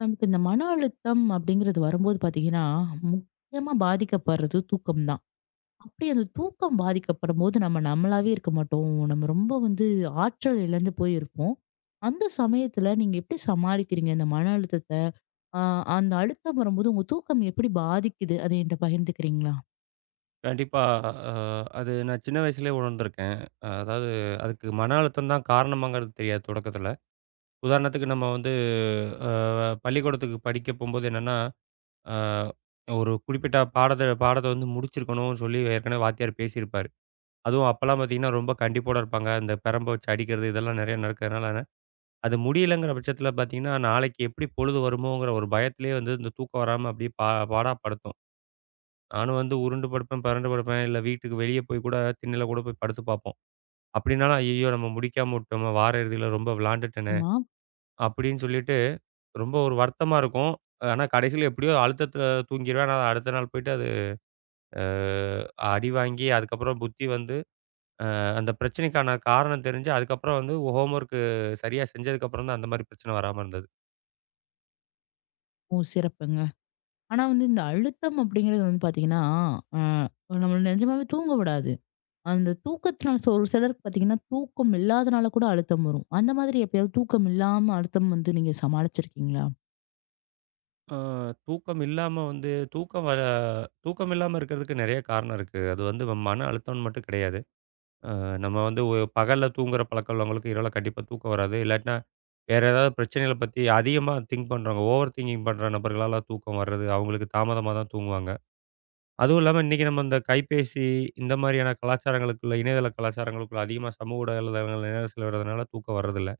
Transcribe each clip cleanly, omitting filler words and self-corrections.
நமக்கு இந்த மன அழுத்தம் அப்படிங்கிறது வரும்போது பாத்தீங்கன்னா, முக்கியமா பாதிக்கப்படுறது தூக்கம் தான். அப்படி அந்த தூக்கம் பாதிக்கப்படும்போது நம்ம நம்மளாவே இருக்க மாட்டோம். நம்ம ரொம்ப வந்து ஆற்றல் இழந்து போயிருப்போம். அந்த சமயத்துல நீங்க எப்படி சமாளிக்கிறீங்க இந்த மன அழுத்தத்த? அ அந்த அழுத்தம் வரும்போது உங்க தூக்கம் எப்படி பாதிக்குது? அத என்ட்ட பகிர்ந்துக்கிறீங்களா? கண்டிப்பா. அ அது நான் சின்ன வயசுலயே உணர்ந்திருக்கேன். அதாவது அதுக்கு மன அழுத்தம் தான் காரணமாங்கிறது தெரியாது தொடக்கத்துல. உதாரணத்துக்கு நம்ம வந்து அ பள்ளிக்கூடத்துக்கு படிக்க போம்போது என்னன்னா, அ ஒரு குறிப்பிட்ட பாடத்த பாடத்த வந்து முடிச்சிருக்கணும்னு சொல்லி ஏற்கனவே வாத்தியார் பேசியிருப்பாரு. அதுவும் அப்பலாம் பாத்தீங்கன்னா, ரொம்ப கண்டிப்போட இருப்பாங்க. இந்த பிரம்ப வச்சு அடிக்கிறது இதெல்லாம் நெறைய நடக்கிறதுனால, அது முடியலங்கிற பட்சத்துல பாத்தீங்கன்னா, நாளைக்கு எப்படி பொழுது வருமோங்கிற ஒரு பயத்திலேயே வந்து இந்த தூக்கம் வராம அப்படியே பாடா படுத்தும். நானும் வந்து உருண்டு படுப்பேன், பெரண்டு படுப்பேன். இல்ல வீட்டுக்கு வெளிய போய் கூட திண்ணையில கூட போய் படுத்து பார்ப்போம். அப்படின்னாலும், "ஐயய்யோ! நம்ம முடிக்காம விட்டோமே, வார இறுதியில ரொம்ப விளாண்டுட்டேனே!" ஆமா. அப்படின்னு சொல்லிட்டு ரொம்ப ஒரு வருத்தமா இருக்கும். ஆனா கடைசியில எப்படியோ அழுத்தத்தில தூங்கிருவேன். ஆனா அடுத்த நாள் போயிட்டு அது அ அடி வாங்கி, அதுக்கப்புறம் புத்தி வந்து அந்த பிரச்சனைக்கான காரணம் தெரிஞ்சு, அதுக்கப்புறம் வந்து ஹோம் ஒர்க்கு சரியா செஞ்சதுக்கப்புறம் தான் அந்த மாரி பிரச்சனை வராம இருந்தது. ஓ! சிறப்புங்க. ஆனா வந்து இந்த அழுத்தம் அப்படிங்கிறது வந்து பாத்தீங்கன்னா, அ நம்மள நிஜமாவே தூங்க விடாது. அந்த தூக்கத்தினால ஒரு சிலருக்கு பார்த்தீங்கன்னா, தூக்கம் இல்லாதனால கூட அழுத்தம் வரும். அந்த மாதிரி எப்பயாவது தூக்கம் இல்லாம அழுத்தம் வந்து நீங்க சமாளிச்சிருக்கீங்களா? அ தூக்கம் இல்லாம வந்து தூக்கம் வர தூக்கம் இல்லாம இருக்கிறதுக்கு நெறைய காரணம் இருக்கு. அது வந்து மன அழுத்தம்னு மட்டும் கிடையாது. அ நம்ம வந்து பகல்ல தூங்குற பழக்கம் உள்ளவங்களுக்கு இரவுல கண்டிப்பா தூக்கம் வராது. இல்லாட்டினா வேற ஏதாவது பிரச்சனைகள பத்தி அதிகமா திங்க் பண்றவங்க, ஓவர் திங்கிங் பண்ற நபர்களால தூக்கம் வர்றது, அவங்களுக்கு தாமதமா தான் தூங்குவாங்க. அதுவும் இல்லாம இன்னைக்கு நம்ம இந்த கைபேசி இந்த மாதிரியான கலாச்சாரங்களுக்குள்ள, இணையதள கலாச்சாரங்களுக்குள்ள அதிகமா சமூக ஊடகங்கள் நேரம் செலவிடுறதுனால தூக்கம் வர்றதில்ல.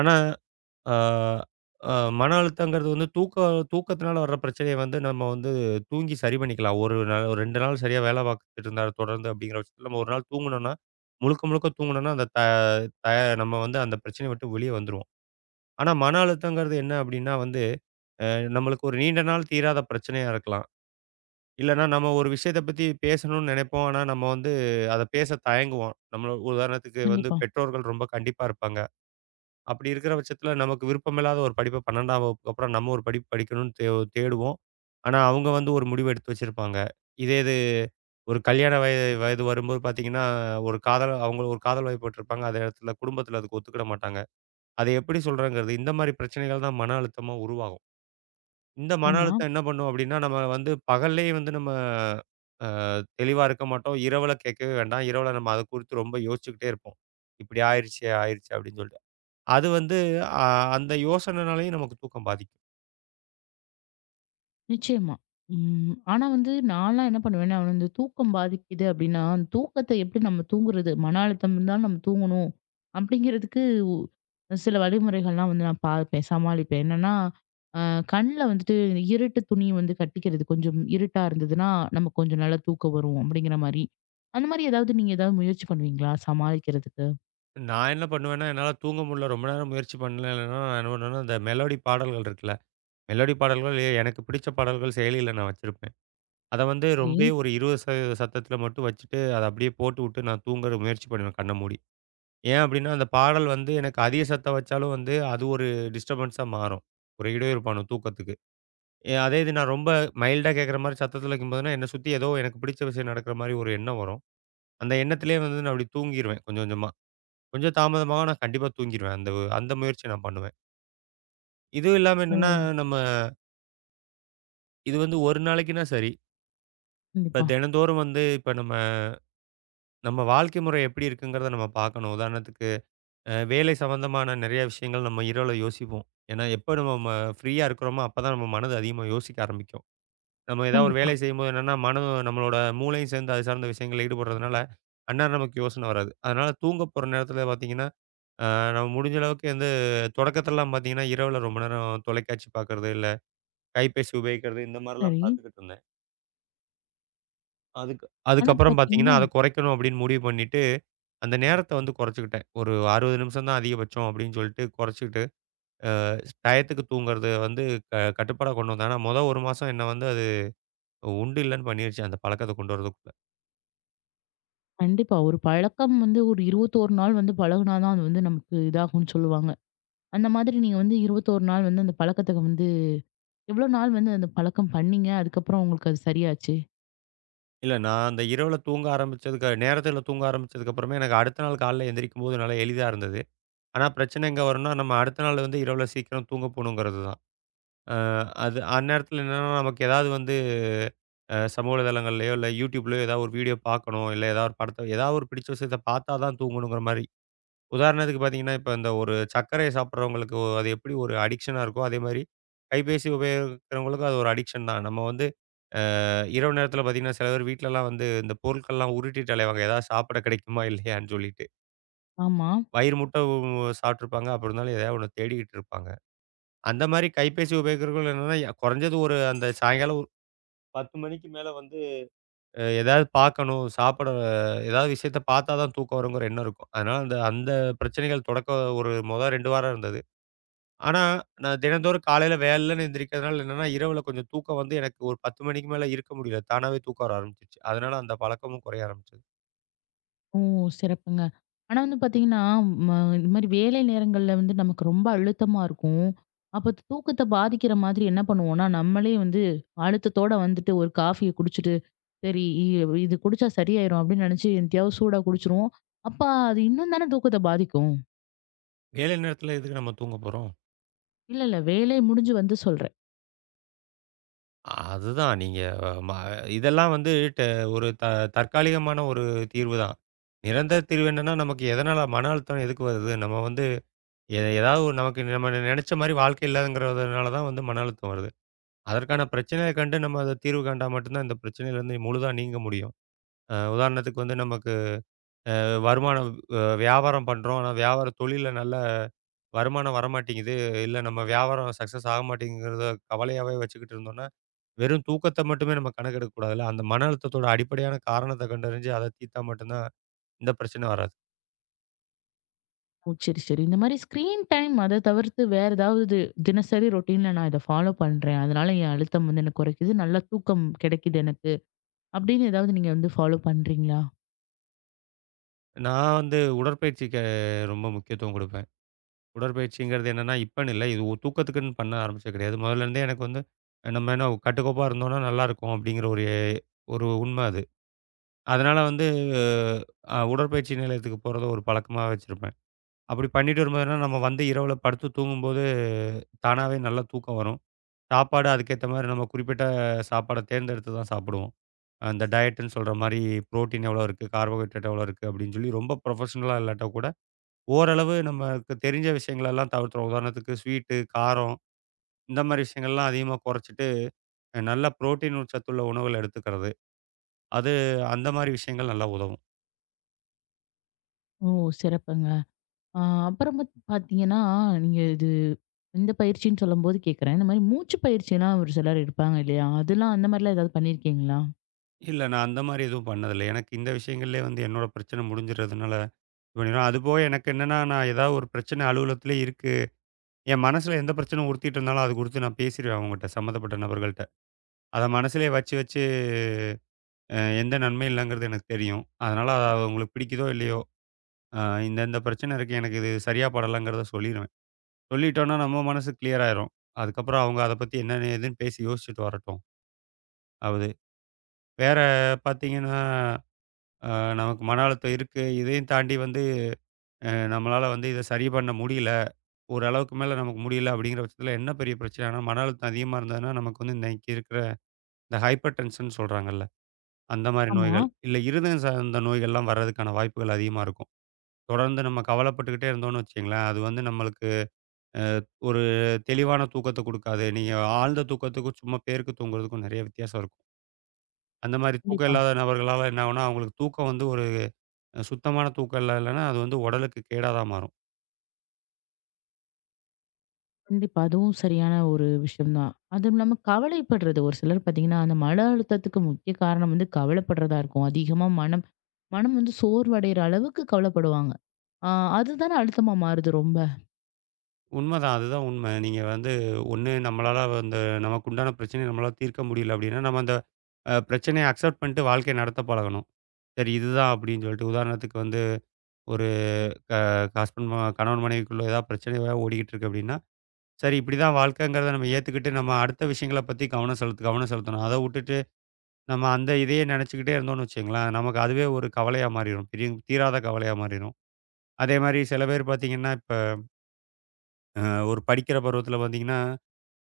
ஆனா ஆ, ஆ, மன அழுத்தங்கிறது வந்து தூக்கத்தினால வர்ற பிரச்சனைய வந்து நம்ம வந்து தூங்கி சரி பண்ணிக்கலாம். ஒரு நாள் ஒரு 2 நாள் சரியா வேலை பார்த்துட்டு இருந்தா தொடர்ந்து அப்படிங்கிற பட்சத்தில நம்ம ஒரு நாள் தூங்குனோம்னா, முழுக்க முழுக்க தூங்குனோம்னா, அந்த த த நம்ம வந்து அந்த பிரச்சனைய விட்டு வெளிய வந்துருவோம். ஆனா மன அழுத்தங்கிறது என்ன அப்படின்னா வந்து, அ நம்மளுக்கு ஒரு நீண்ட நாள் தீராத பிரச்சனையா இருக்கலாம். இல்லன்னா நம்ம ஒரு விஷயத்த பத்தி பேசணும்னு நினைப்போம். ஆனா நம்ம வந்து அத பேச தயங்குவோம். நம்மள உதாரணத்துக்கு வந்து கண்டிப்பா. பெற்றோர்கள் ரொம்ப கண்டிப்பா இருப்பாங்க. அப்படி இருக்கிற பட்சத்தில நமக்கு விருப்பமில்லாத ஒரு படிப்ப 12ஆம் வகுப்புக்கு அப்புறம் நம்ம ஒரு படிப்பு படிக்கணும்னு தேடுவோம். ஆனா, அவங்க வந்து ஒரு முடிவு எடுத்து வச்சிருப்பாங்க. இதே இது ஒரு கல்யாண வயது வரும்போது பார்த்தீங்கன்னா, ஒரு காதல் அவங்க ஒரு காதல் வயப்பட்டுருப்பாங்க. அதே இடத்துல குடும்பத்தில அதுக்கு ஒத்துக்கிட மாட்டாங்க. அத எப்படி சொல்றேங்கிறது, இந்த மாரி பிரச்சனைகள் தான் மன அழுத்தமா உருவாகும். இந்த மன ஆமா. அழுத்தம் என்ன பண்ணும் அப்படின்னா, நம்ம வந்து பகல்லேயே வந்து நம்ம அ தெளிவா இருக்க மாட்டோம். இரவுல கேட்கவே வேண்டாம். இரவுல நம்ம அத குறித்து ரொம்ப யோசிச்சுக்கிட்டே இருப்போம். இப்படி ஆயிருச்சே! ஆயிருச்சே! அப்படின்னு சொல்லிட்டு. அது வந்து அ அந்த யோசனைனாலயும் நமக்கு தூக்கம் பாதிக்கும். நிச்சயமா. ம். ஆனா வந்து நான்லாம் என்ன பண்ணுவேன்னா, வந்து தூக்கம் பாதிக்குது அப்படின்னா, அந்த தூக்கத்த எப்படி நம்ம தூங்குறது? மன அழுத்தம் இருந்தாலும் நம்ம தூங்கணும். அப்படிங்கிறதுக்கு உ சில வழிமுறைகள்லாம் வந்து நான் பார்ப்பேன், சமாளிப்பேன். என்னன்னா, அ கண்ல வந்துட்டு இருட்டு துணி வந்து கட்டிக்கிறது. கொஞ்சம் இருட்டா இருந்ததுன்னா, நமக்கு கொஞ்சம் நல்லா தூக்கம் வரும் அப்படிங்கிற மாரி. அந்த மாரி ஏதாவது நீங்க ஏதாவது முயற்சி பண்ணுவீங்களா? சமாளிக்கிறதுக்கு? நான் என்ன பண்ணுவேன்னா, என்னால தூங்க முடியல ரொம்ப நேரம் முயற்சி பண்ணலன்னா, நான் என்ன பண்ணுவேன்னா, இந்த மெலோடி பாடல்கள் இருக்குல்ல, மெலோடி பாடல்கள் எனக்கு பிடிச்ச பாடல்கள் செயலியில நான் வச்சிருப்பேன். அத வந்து சரி. ரொம்பவே ஒரு 20% சத்தத்துல மட்டும் வச்சுட்டு, அத அப்படியே போட்டுவுட்டு நான் தூங்குற முயற்சி பண்ணுவேன் கண்ண மூடி. ஏன் அப்படின்னா, அந்த பாடல் வந்து எனக்கு அதிக சத்தம் வச்சாலும் வந்து அது ஒரு டிஸ்டர்பன்ஸா மாறும். ஒரு இடையூறுப்பான தூக்கத்துக்கு. அதே இது நான் ரொம்ப மைல்டா கேட்கற மாரி சத்தத்துல வைக்கும்போதுனா, என்ன சுத்தி ஏதோ எனக்கு பிடிச்ச விஷயம் நடக்கிற மாரி ஒரு எண்ணம் வரும். அந்த எண்ணத்திலேயே வந்து நான் அப்படி தூங்கிருவேன் கொஞ்சம் கொஞ்சமா. கொஞ்சம் தாமதமா நான் கண்டிப்பா தூங்கிருவேன். அந்த அந்த முயற்சிய நான் பண்ணுவேன். இதுவும் இல்லாம ஓ! என்னன்னா, நம்ம இது வந்து ஒரு நாளைக்குன்னா சரி. இப்ப கண்டிப்பா. தினந்தோறும் வந்து இப்ப நம்ம நம்ம வாழ்க்கை முறை எப்படி இருக்குங்கிறத நம்ம பார்க்கணும். உதாரணத்துக்கு வேலை சம்மந்தமான நிறைய விஷயங்கள் நம்ம இரவுல யோசிப்போம். ஏன்னா எப்ப நம்ம ஃப்ரீயா இருக்கிறோமோ, அப்பதான் நம்ம மனது அதிகமா யோசிக்க ஆரம்பிக்கும். நம்ம ஏதாவது ஒரு கண்டிப்பா. வேலை செய்யும்போது என்னன்னா, மனதும் நம்மளோட மூளையும் சேர்ந்து அது சார்ந்த விஷயங்கள்ல ஈடுபடுறதுனால, அந்நேரம் நமக்கு யோசனை வராது. அதனால தூங்க போற நேரத்தில பார்த்தீங்கன்னா அ நம்ம முடிஞ்ச அளவுக்கு வந்து தொடக்கத்துலலாம் பார்த்தீங்கன்னா, இரவுல ரொம்ப நேரம் தொலைக்காட்சி பார்க்கறது, இல்ல கைபேசி உபயோகிக்கிறது இந்த மாரிலாம் சரி. பார்த்துக்கிட்டு இருந்தேன். அதுக்கு ஆனா அதுக்கப்புறம் பார்த்தீங்கன்னா, பார்த்தீங்கன்னா அத குறைக்கணும் அப்படின்னு முடிவு பண்ணிட்டு, அந்த நேரத்த வந்து குறைச்சுக்கிட்டேன். ஒரு 60 நிமிஷம் தான் அதிகபட்சம் அப்படின்னு சொல்லிட்டு குறைச்சுக்கிட்டு, டயத்துக்கு தூங்குறத வந்து கட்டுப்பாடா கொண்டு வந்தேன். ஆனா, 1 மாசம் என்ன வந்து அது உண்டு இல்லன்னு பண்ணிருச்சு, அந்த பழக்கத்த கொண்டு வரதுக்குள்ள. கண்டிப்பா. ஒரு பழக்கம் வந்து ஒரு 21 நாள் வந்து பழகுனா தான் அது வந்து நமக்கு இதாகும்னு சொல்லுவாங்க. அந்த மாதிரி நீங்க வந்து 21 நாள் வந்து அந்த பழக்கத்த வந்து எவ்வளோ நாள் வந்து அந்த பழக்கம் பண்ணீங்க? அதுக்கப்புறம் உங்களுக்கு அது சரியாச்சு? இல்ல நான் அந்த இரவுல தூங்க ஆரம்பிச்சதுக்கு நேரத்துல தூங்க ஆரம்பிச்சதுக்கப்புறமே எனக்கு அடுத்த நாள் காலைல எந்திரிக்கும்போது நல்லா எளிதா இருந்தது. ஆனா பிரச்சனை எங்க வரும்னா, நம்ம அடுத்த நாள் வந்து இரவுல சீக்கிரம் தூங்க போணுங்கிறது தான். அ அது அந்நேரத்துல என்னன்னா நமக்கு ஏதாவது வந்து சமூக வலைதளங்கள்லயோ, இல்ல YouTubeலயோ ஏதாவது ஒரு வீடியோ பார்க்கணும், இல்ல ஏதாவது ஒரு படத்த ஏதாவது ஒரு பிடிச்ச விஷயத்த பார்த்தா தான் தூங்கணுங்கிற மாரி. உதாரணத்துக்கு பார்த்தீங்கன்னா, இப்ப இந்த ஒரு சர்க்கரைய சாப்பிடுறவங்களுக்கு அது எப்படி ஒரு அடிக்ஷனா இருக்கோ, அதே மாரி கைபேசி உபயோகிக்கிறவங்களுக்கும் அது ஒரு அடிக்ஷன் தான். நம்ம வந்து இரவு நேரத்துல பார்த்தீங்கன்னா, சில பேர் வீட்லலாம் வந்து இந்த பொருட்கள்லாம் உருட்டிட்டு அலைவாங்க. ஏதாவது சாப்பிட கிடைக்குமா இல்லையான்னு சொல்லிட்டு. ஆமா. வயிறு முட்ட சாப்பிட்டுருப்பாங்க. அப்படி இருந்தாலும் எதையாவது ஒண்ணு தேடிக்கிட்டு இருப்பாங்க. அந்த மாரி கைபேசி உபயோகிக்கிறவர்கள் என்னன்னா, குறைஞ்சது ஒரு அந்த சாயங்காலம் ஒரு 10 மணிக்கு மேல வந்து ஏதாவது பார்க்கணும், சாப்பிட ஏதாவது விஷயத்த பார்த்தா தான் தூக்கம் வருங்கிற எண்ணம் இருக்கும். அதனால அந்த அந்த பிரச்சனைகள் ஒரு 2 வாரம் இருந்தது. ஆனா, நான் தினந்தோறும் காலையில வேலைன்னு எந்திரிக்கிறதுனால என்னன்னா, இரவுல கொஞ்சம் தூக்கம் வந்து எனக்கு ஒரு 10 மணிக்கு மேல இருக்க முடியல. தானாவே தூக்கம் வர ஆரம்பிச்சுருச்சு. அதனால அந்த பழக்கமும் குறைய ஆரம்பிச்சது. ஓ! சிறப்புங்க. ஆனா வந்து பார்த்தீங்கன்னா, ம இந்த மாரி வேலை நேரங்கள்ல வந்து நமக்கு ரொம்ப அழுத்தமா இருக்கும். அப்ப தூக்கத்த பாதிக்கிற மாதிரி என்ன பண்ணுவோம்னா, நம்மளே வந்து அழுத்தத்தோட வந்துட்டு ஒரு காஃபிய குடிச்சிட்டு, சரி இது குடிச்சா சரியாயிரும் அப்படின்னு நெனச்சு, என்னத்தையாவது சூடா குடிச்சுருவோம். அப்ப அது இன்னும் தானே தூக்கத்த பாதிக்கும். வேலை நேரத்தில எதுக்கு நம்ம தூங்க போறோம்? இல்ல, இல்ல. வேலை முடிஞ்சு வந்து சொல்றேன். அதுதான் நீங்க ம இதெல்லாம் வந்து ட ஒரு தற்காலிகமான ஒரு தீர்வு தான். நிரந்தர தீர்வு என்னன்னா, நமக்கு எதனால மன அழுத்தம் எதுக்கு வருது? நம்ம வந்து ஏதாவது ஒரு நமக்கு நம்ம நெனைச்ச மாரி வாழ்க்கை இல்லங்கிறதுனால தான் வந்து மன அழுத்தம் வருது. அதற்கான பிரச்சனைய கண்டு நம்ம அத தீர்வு கண்டா மட்டும் தான் இந்த பிரச்சனையிலேருந்து முழுதா நீங்க முடியும். உதாரணத்துக்கு வந்து நமக்கு வருமானம் வியாபாரம் பண்றோம். ஆனா வியாபார தொழில்ல நல்ல வருமானம் வரமாட்டேங்குது. இல்ல நம்ம வியாபாரம் சக்சஸ் ஆக மாட்டேங்குங்கிறத கவலையாவே வச்சுக்கிட்டு இருந்தோம்னா வெறும் தூக்கத்த மட்டுமே நம்ம கணக்கெடுக்கக் கூடாதுல்ல. அந்த மன அழுத்தத்தோட அடிப்படையான காரணத்த கண்டறிஞ்சு, அத தீர்த்தா மட்டும்தான் இந்த பிரச்சனை வராது. ஓ! சரி, சரி. இந்த மாரி ஸ்க்ரீன் டைம் அத தவிர்த்து வேற ஏதாவது தினசரி ரொட்டீன்ல நான் இத ஃபாலோ பண்றேன். அதனால என் அழுத்தம் வந்து எனக்கு குறைக்குது. நல்லா தூக்கம் கிடைக்குது எனக்கு. அப்படின்னு ஏதாவது நீங்க வந்து ஃபாலோ பண்றீங்களா? நான் வந்து உடற்பயிற்சிக்கு ரொம்ப முக்கியத்துவம் குடுப்பேன். உடற்பயிற்சிங்கிறது என்னன்னா, இப்பன்னு இல்ல. இது ஒரு தூக்கத்துக்குன்னு பண்ண ஆரம்பிச்சது கிடையாது. முதல்ல இருந்தே எனக்கு வந்து நம்ம என்ன கட்டுக்கோப்பா இருந்தோம்னா நல்லாருக்கும் அப்படிங்கிற ஒரு ஒரு உண்மை அது. அதனால வந்து உடற்பயிற்சி நிலையத்துக்கு போறத ஒரு பழக்கமா வச்சிருப்பேன். அப்படி பண்ணிட்டு வரும்போது என்னன்னா, நம்ம வந்து இரவுல படுத்து தூங்கும்போது தானாவே நல்லா தூக்கம் வரும். சாப்பாடு அதுக்கேத்த மாரி நம்ம குறிப்பிட்ட சாப்பாட தேர்ந்தெடுத்து தான் சாப்பிடுவோம். அந்த டயட்டுன்னு சொல்ற மாரி புரோட்டீன் எவ்வளோ இருக்கு? கார்போஹைட்ரேட் எவ்வளோ இருக்கு? அப்படின்னு சொல்லி ரொம்ப ப்ரொஃபஷனலா இல்லாட்டா கூட, ஓரளவு நமக்கு தெரிஞ்ச விஷயங்களெல்லாம் தவிர்த்துறோம். உதாரணத்துக்கு ஸ்வீட்டு, காரம் இந்த மாரி விஷயங்கள்லாம் அதிகமா குறைச்சிட்டு, நல்ல புரோட்டீன் சத்துள்ள உணவுகள் எடுத்துக்கிறது. அது அந்த மாரி விஷயங்கள் நல்லா உதவும். ஓ! சிறப்புங்க. ஆ அப்புறம் பார்த்தீங்கன்னா, நீங்க இது இந்த பயிற்சின்னு சொல்லும்போது கேட்கிறேன். இந்த மாரி மூச்சு பயிற்சிலாம் ஒரு சிலர் எடுப்பாங்க இல்லையா? அதெல்லாம் அந்த மாரிலாம் ஏதாவது பண்ணியிருக்கீங்களா? இல்ல நான் அந்த மாரி எதுவும் பண்ணதில்ல. எனக்கு இந்த விஷயங்கள்லயே வந்து என்னோட பிரச்சனை முடிஞ்சிடுறதுனால இது பண்ணிருவேன். அதுபோக எனக்கு என்னன்னா, நான் ஏதாவது ஒரு பிரச்சனை அலுவலகத்திலே இருக்கு. என் மனசுல எந்த பிரச்சனை உறுத்திட்டு இருந்தாலும், அது குறித்து நான் பேசிருவேன் அவங்கட்ட, சம்மந்தப்பட்ட நபர்கள்ட்ட. அத மனசுலயே வச்சு வச்சு எந்த நன்மையும் இல்லங்கிறது எனக்கு தெரியும். அதனால அது அவங்களுக்கு பிடிக்குதோ! இல்லையோ! அ இந்த இந்த பிரச்சனை இருக்கு. எனக்கு இது சரியா படலங்கிறத சொல்லிருவேன். சொல்லிட்டோன்னா நம்ம மனசு கிளியர் ஆயிரும். அதுக்கப்புறம் அவங்க அத பத்தி என்ன ஏதுன்னு பேசி யோசிச்சுட்டு வரட்டும். அது வேற பார்த்தீங்கன்னா, அ நமக்கு மன அழுத்தம் இருக்கு. இதையும் தாண்டி வந்து நம்மளால வந்து இத சரி பண்ண முடியல. ஓரளவுக்கு மேல நமக்கு முடியல அப்படிங்கிற பட்சத்தில என்ன பெரிய பிரச்சனைனா, மன அழுத்தம் அதிகமா இருந்ததுன்னா, நமக்கு வந்து இன்னைக்கு இருக்கிற இந்த ஹைப்பர் டென்ஷன் சொல்றாங்கல்ல. அந்த மாரி ஆமா. நோய்கள், இல்ல இருதயம் சார்ந்த நோய்கள்லாம் வர்றதுக்கான வாய்ப்புகள் அதிகமா இருக்கும். தொடர்ந்து நம்ம கவலைப்பட்டுக்கிட்டே இருந்தோம்னு வச்சுக்கங்களேன், அது வந்து நம்மளுக்கு அ ஒரு தெளிவான தூக்கத்த குடுக்காது. நீங்க ஆழ்ந்த தூக்கத்துக்கும், சும்மா பேருக்கு தூங்குறதுக்கும் நெறைய வித்தியாசம் இருக்கும். அந்த மாரி தூக்கம் கண்டிப்பா. இல்லாத நபர்களால என்ன ஆகும்னா, அவங்களுக்கு தூக்கம் வந்து ஒரு சுத்தமான தூக்கம் இல்லன்னா, அது வந்து உடலுக்கு கேடா தான் மாறும். கண்டிப்பா. அதுவும் சரியான ஒரு விஷயம் தான். அதுவும் இல்லாம கவலைப்படுறது ஒரு சிலர் பார்த்தீங்கன்னா, அந்த மன அழுத்தத்துக்கு முக்கிய காரணம் வந்து கவலைப்படுறதா இருக்கும். அதிகமா மனம் மனம் வந்து சோர்வடைற அளவுக்கு கவலைப்படுவாங்க. ஆ அதுதானே அழுத்தமா மாறுது ரொம்ப. உண்மதான். அதுதான் உண்ம. நீங்க வந்து ஒண்ணு நம்மளால வந்து நமக்கு உண்டான பிரச்சனைய நம்மளால தீர்க்க முடியல அப்டின்னா, நம்ம அந்த பிரச்சனைய அக்செப்ட் பண்ணிட்டு வாழ்க்கைய நடத்த பழகணும். சரி இதுதான் அப்டின்னு சொல்லிட்டு, உதாரணத்துக்கு வந்து ஒரு ஹஸ்பண்ட் ம கணவன் மனைவிக்குள்ள ஏதாவது பிரச்சனையா ஓடிக்கிட்டு இருக்கு அப்டின்னா சரி இப்படிதான் வாழ்க்கைங்கிறத நம்ம ஏத்துக்கிட்டு, நம்ம அடுத்த விஷயங்கள பத்தி கவனம் செலுத்தணும். அத வுட்டுட்டு, நம்ம அந்த இதையே நினைச்சுக்கிட்டே இருந்தோம்னு வச்சுக்கங்களேன், நமக்கு அதுவே ஒரு கவலையா மாறிரும். பெரிய தீராத கவலையா மாறிரும். அதே மாரி சில பேர் பார்த்தீங்கன்னா, இப்ப அ ஒரு படிக்கிற பருவத்தில பார்த்தீங்கன்னா,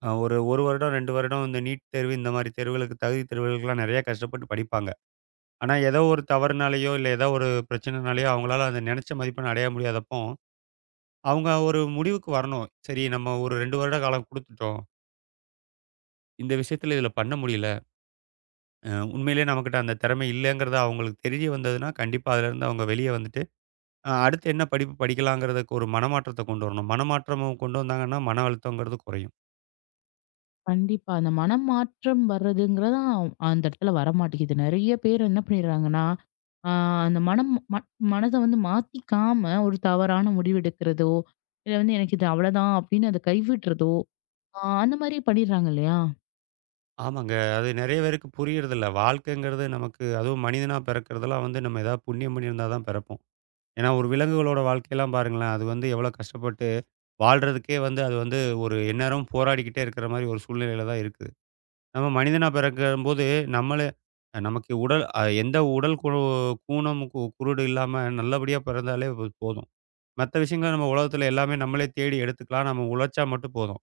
ஒரு 1 வருடம், 2 வருடம் இந்த நீட் தேர்வு இந்த மாரி தேர்வுகளுக்கு, தகுதி தேர்வுகளுக்கெல்லாம் நிறைய கஷ்டப்பட்டு படிப்பாங்க. ஆனா ஏதோ ஒரு தவறுனாலயோ, இல்ல ஏதோ ஒரு பிரச்சனைனாலயோ அவங்களால அந்த நினைச்ச மதிப்பெண் அடைய முடியாதப்போ, அவங்க ஒரு முடிவுக்கு வரணும். சரி நம்ம ஒரு 2 வருட காலம் குடுத்துட்டோம். இந்த விஷயத்தில இதில பண்ண முடியல. உண்மையிலேயே நம்மகிட்ட அந்த திறமை இல்லங்கிறது அவங்களுக்கு தெரிய வந்ததுன்னா, கண்டிப்பா அதுலேருந்து அவங்க வெளிய வந்துட்டு, அடுத்து என்ன படிப்பு படிக்கலாங்கிறதுக்கு ஒரு மனமாற்றத்த கொண்டு வரணும். மனமாற்றமும் கொண்டு வந்தாங்கன்னா, மன அழுத்தங்கிறது குறையும். கண்டிப்பா. அந்த மனம் மாற்றம் வர்றதுங்கிறதான் அந்த இடத்துல வரமாட்டேங்குது. நெறைய பேர் என்ன பண்ணிடுறாங்கன்னா, ஆ அந்த மனம் ம மனத வந்து மாத்திக்காம ஒரு தவறான முடிவு எடுக்கிறதோ, இல்ல வந்து எனக்கு இது அவ்வளதான் அப்படின்னு அத கைவிட்றதோ, அந்த மாரி பண்ணிடுறாங்க இல்லையா? ஆமாங்க. அது நெறைய பேருக்கு புரியறதில்ல. வாழ்க்கைங்கிறது நமக்கு அதுவும் மனிதனா பிறக்கிறதெல்லாம் வந்து நம்ம ஏதாவது புண்ணியம் பண்ணியிருந்தா தான் பிறப்போம். ஏன்னா ஒரு விலங்குகளோட வாழ்க்கையெல்லாம் பாருங்களேன், அது வந்து எவ்வளோ கஷ்டப்பட்டு வாழ்றதுக்கே வந்து அது வந்து ஒரு எந்நேரமும் போராடிக்கிட்டே இருக்கிற மாரி ஒரு சூழ்நிலையில தான் இருக்கு. நம்ம மனிதனா பிறக்கும்போது நம்மளே நமக்கு உடல் எந்த உடல் ஊனம், குருடு இல்லாம நல்லபடியா பிறந்தாலே போதும். மத்த விஷயங்கள நம்ம உலகத்துல எல்லாமே நம்மளே தேடி எடுத்துக்கலாம். நம்ம உழைச்சா மட்டும் போதும்.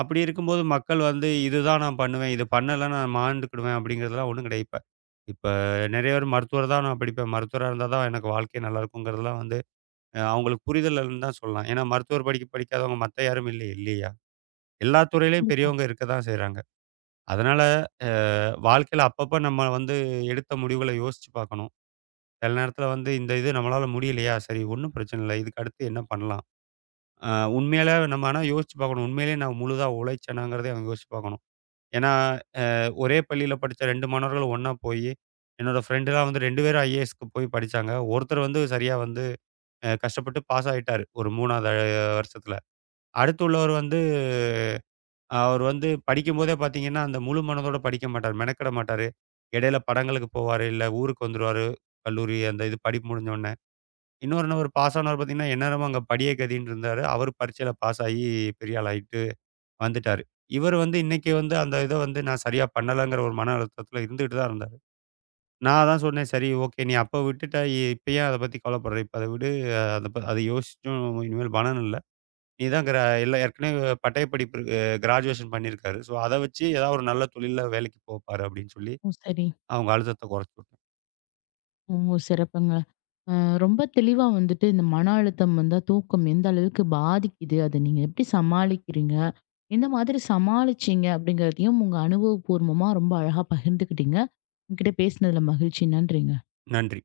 அப்படி இருக்கும்போது மக்கள் வந்து இதுதான் நான் பண்ணுவேன். இது பண்ணலன்னா நான் மாண்டுக்கிடுவேன் அப்படிங்கிறதெல்லாம் ஒண்ணும் கிடையாது. இப்ப இப்ப நெறைய பேர் மருத்துவர் தான் நான் படிப்பேன். மருத்துவரா இருந்தா தான் எனக்கு வாழ்க்கை நல்லாயிருக்குங்கிறதெல்லாம் வந்து அவங்களுக்கு புரிதல் இல்லன்னு தான் சொல்லலாம். ஏன்னா மருத்துவர் படிக்காதவங்க மத்த யாரும் இல்லை இல்லையா? எல்லா துறையிலயும் ம். பெரியவங்க இருக்க தான் செய்றாங்க. அதனால, அ வாழ்க்கையில அப்பப்ப நம்ம வந்து எடுத்த முடிவுகள யோசிச்சு பார்க்கணும். சில நேரத்தில வந்து இந்த இது நம்மளால முடியலையா? சரி ஒண்ணும் பிரச்சனை இல்ல. இதுக்கு அடுத்து என்ன பண்ணலாம்? அ உண்மையில நம்ம ஆனா யோசிச்சு பார்க்கணும். உண்மையிலேயே நான் முழுதா உழைச்சேனாங்கிறதையும் அவங்க யோசிச்சு பார்க்கணும். ஏன்னா, அ ஒரே பள்ளியில படிச்ச 2 மாணவர்கள் ஒண்ணா போயி, என்னோட ஃப்ரெண்டுலாம் வந்து 2 பேரும் IASக்கு போய் படிச்சாங்க. ஒருத்தர் வந்து சரியா வந்து கஷ்டப்பட்டு பாஸ் ஆயிட்டாரு. ஒரு 3வது வருஷத்தில. அடுத்து உள்ளவர் வந்து அவர் வந்து படிக்கும்போதே பார்த்தீங்கன்னா, அந்த முழு மனதோட படிக்க மாட்டாரு. மெனக்கெட மாட்டாரு. இடையில படங்களுக்கு போவாரு, இல்ல ஊருக்கு வந்துருவாரு. கல்லூரி அந்த இது படிப்பு முடிஞ்ச உடனே. இன்னொரு என்ன ஒரு பாஸ் ஆனவர் பார்த்தீங்கன்னா, எந்நேரமும் அங்க படியே கதின்னு இருந்தாரு. அவரு பரீட்சையில பாஸ் ஆகி பெரிய ஆளாயிட்டு வந்துட்டாரு. இவர் வந்து இன்னைக்கு வந்து அந்த இத வந்து நான் சரியா பண்ணலங்கிற ஒரு மன அழுத்தத்தில இருந்துகிட்டு தான் இருந்தாரு. நான் அதான் சொன்னேன், "சரி ஓகே, நீ அப்ப விட்டுட்ட. இப்ப ஏன் அத பத்தி கவலைப்படுற? இப்ப அத விடு. அத அத யோசிச்சும் இனிமேல் பலன் இல்ல." இதான் கிர இல்ல ஏற்கனவே பட்டய படிப்பு இருக்கு. கிராஜுவேஷன் பண்ணியிருக்காரு. ஸோ, அத வச்சு ஏதாவது ஒரு நல்ல தொழில்ல வேலைக்கு போப்பாரு அப்படின்னு சொல்லி சரி. அவங்க அழுத்தத்த குறைச்சு விட்டேன். ஓ! சிறப்புங்க. அ ரொம்ப தெளிவா வந்துட்டு இந்த மன அழுத்தம் வந்தா தூக்கம் எந்த அளவுக்கு பாதிக்குது? அத நீங்க எப்படி சமாளிக்கிறீங்க? எந்த மாதிரி சமாளிச்சீங்க? அப்படிங்கிறதையும் உங்க அனுபவபூர்வமா ரொம்ப அழகா பகிர்ந்துக்கிட்டீங்க. உங்ககிட்ட பேசினதுல மகிழ்ச்சி. நன்றிங்க. நன்றி.